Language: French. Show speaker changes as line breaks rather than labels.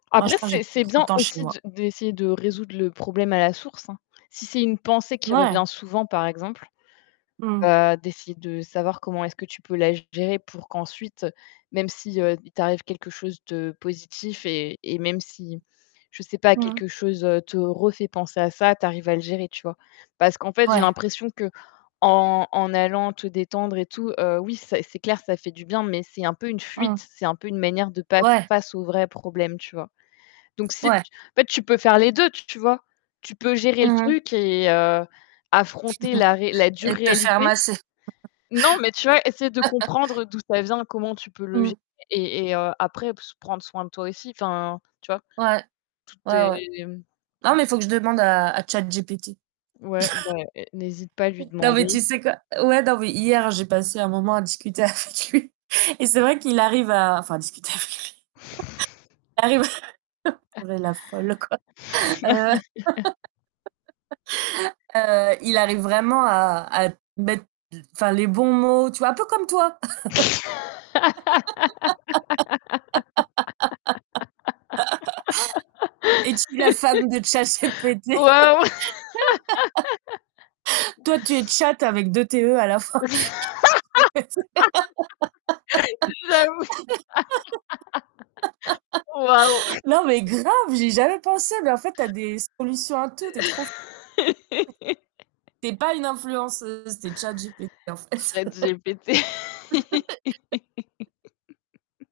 Moi
Après,
je pense
c'est
[unintelligible]
c'est
trop de
bien
temps chez
aussi
moi.
de d'essayer de résoudre le problème à la source, hein. Si c'est une pensée qui
Ouais.
revient souvent, par exemple,
Mmh mh.
heu, d'essayer de savoir comment est-ce que tu peux la gérer pour qu'ensuite, même si, heu, il t'arrive quelque chose de positif et et même si, je sais pas,
Mmh mh.
quelque chose, heu, te refait penser à ça, tu arrives à le gérer, tu vois? Parce qu'en fait, j'ai
Ouais.
l'impression qu'en en allant te détendre et tout, heu, oui, c'est c'est clair, ça fait du bien mais c'est un peu une
Mmh.
fuite. C'est un peu une manière de pas faire
Ouais.
face au vrai problème, tu vois? Donc, si t
Ouais.
en fait, tu peux faire les 2, tu vois? Tu peux gérer le
Mmh mh.
truc et heu, affronter la ré la dure
Et te faire
réalité.
masser.
Non, mais tu vois, essayer de comprendre d'où ça vient, comment tu peux le
Mmh.
gé et et heu, après p prendre soin de toi aussi, enfin, tu vois?
Ouais.
Tout
Ouais, ouais, ouais.
est mmh,
Non
tout
mais il faut que je demande à à ChatGPT.
Ouais, beh n'hésite pas à lui
Non mais
demander.
tu sais quoi? Ouais non mais hier j'ai passé un moment à discuter avec lui et c'est vrai qu'il arrive à enfin discuter avec lui. Il arrive à non mais la folle quoi. Heu, heu, il arrive vraiment à à te mettre d enfin les bons mots, tu vois? Un peu comme toi. Es-tu la femme de ChatGPT?
Waouh!
Toi tu es chatte avec 2 t, e, à la fin. ChatteGPT.
J'avoue! Waouh!
Non mais grave, j'ai jamais pensé, mais en fait tu as des solutions à tout, tu es trop f tu es pas une influenceuse, tu es ChatGPT en fait.
Chat GPT.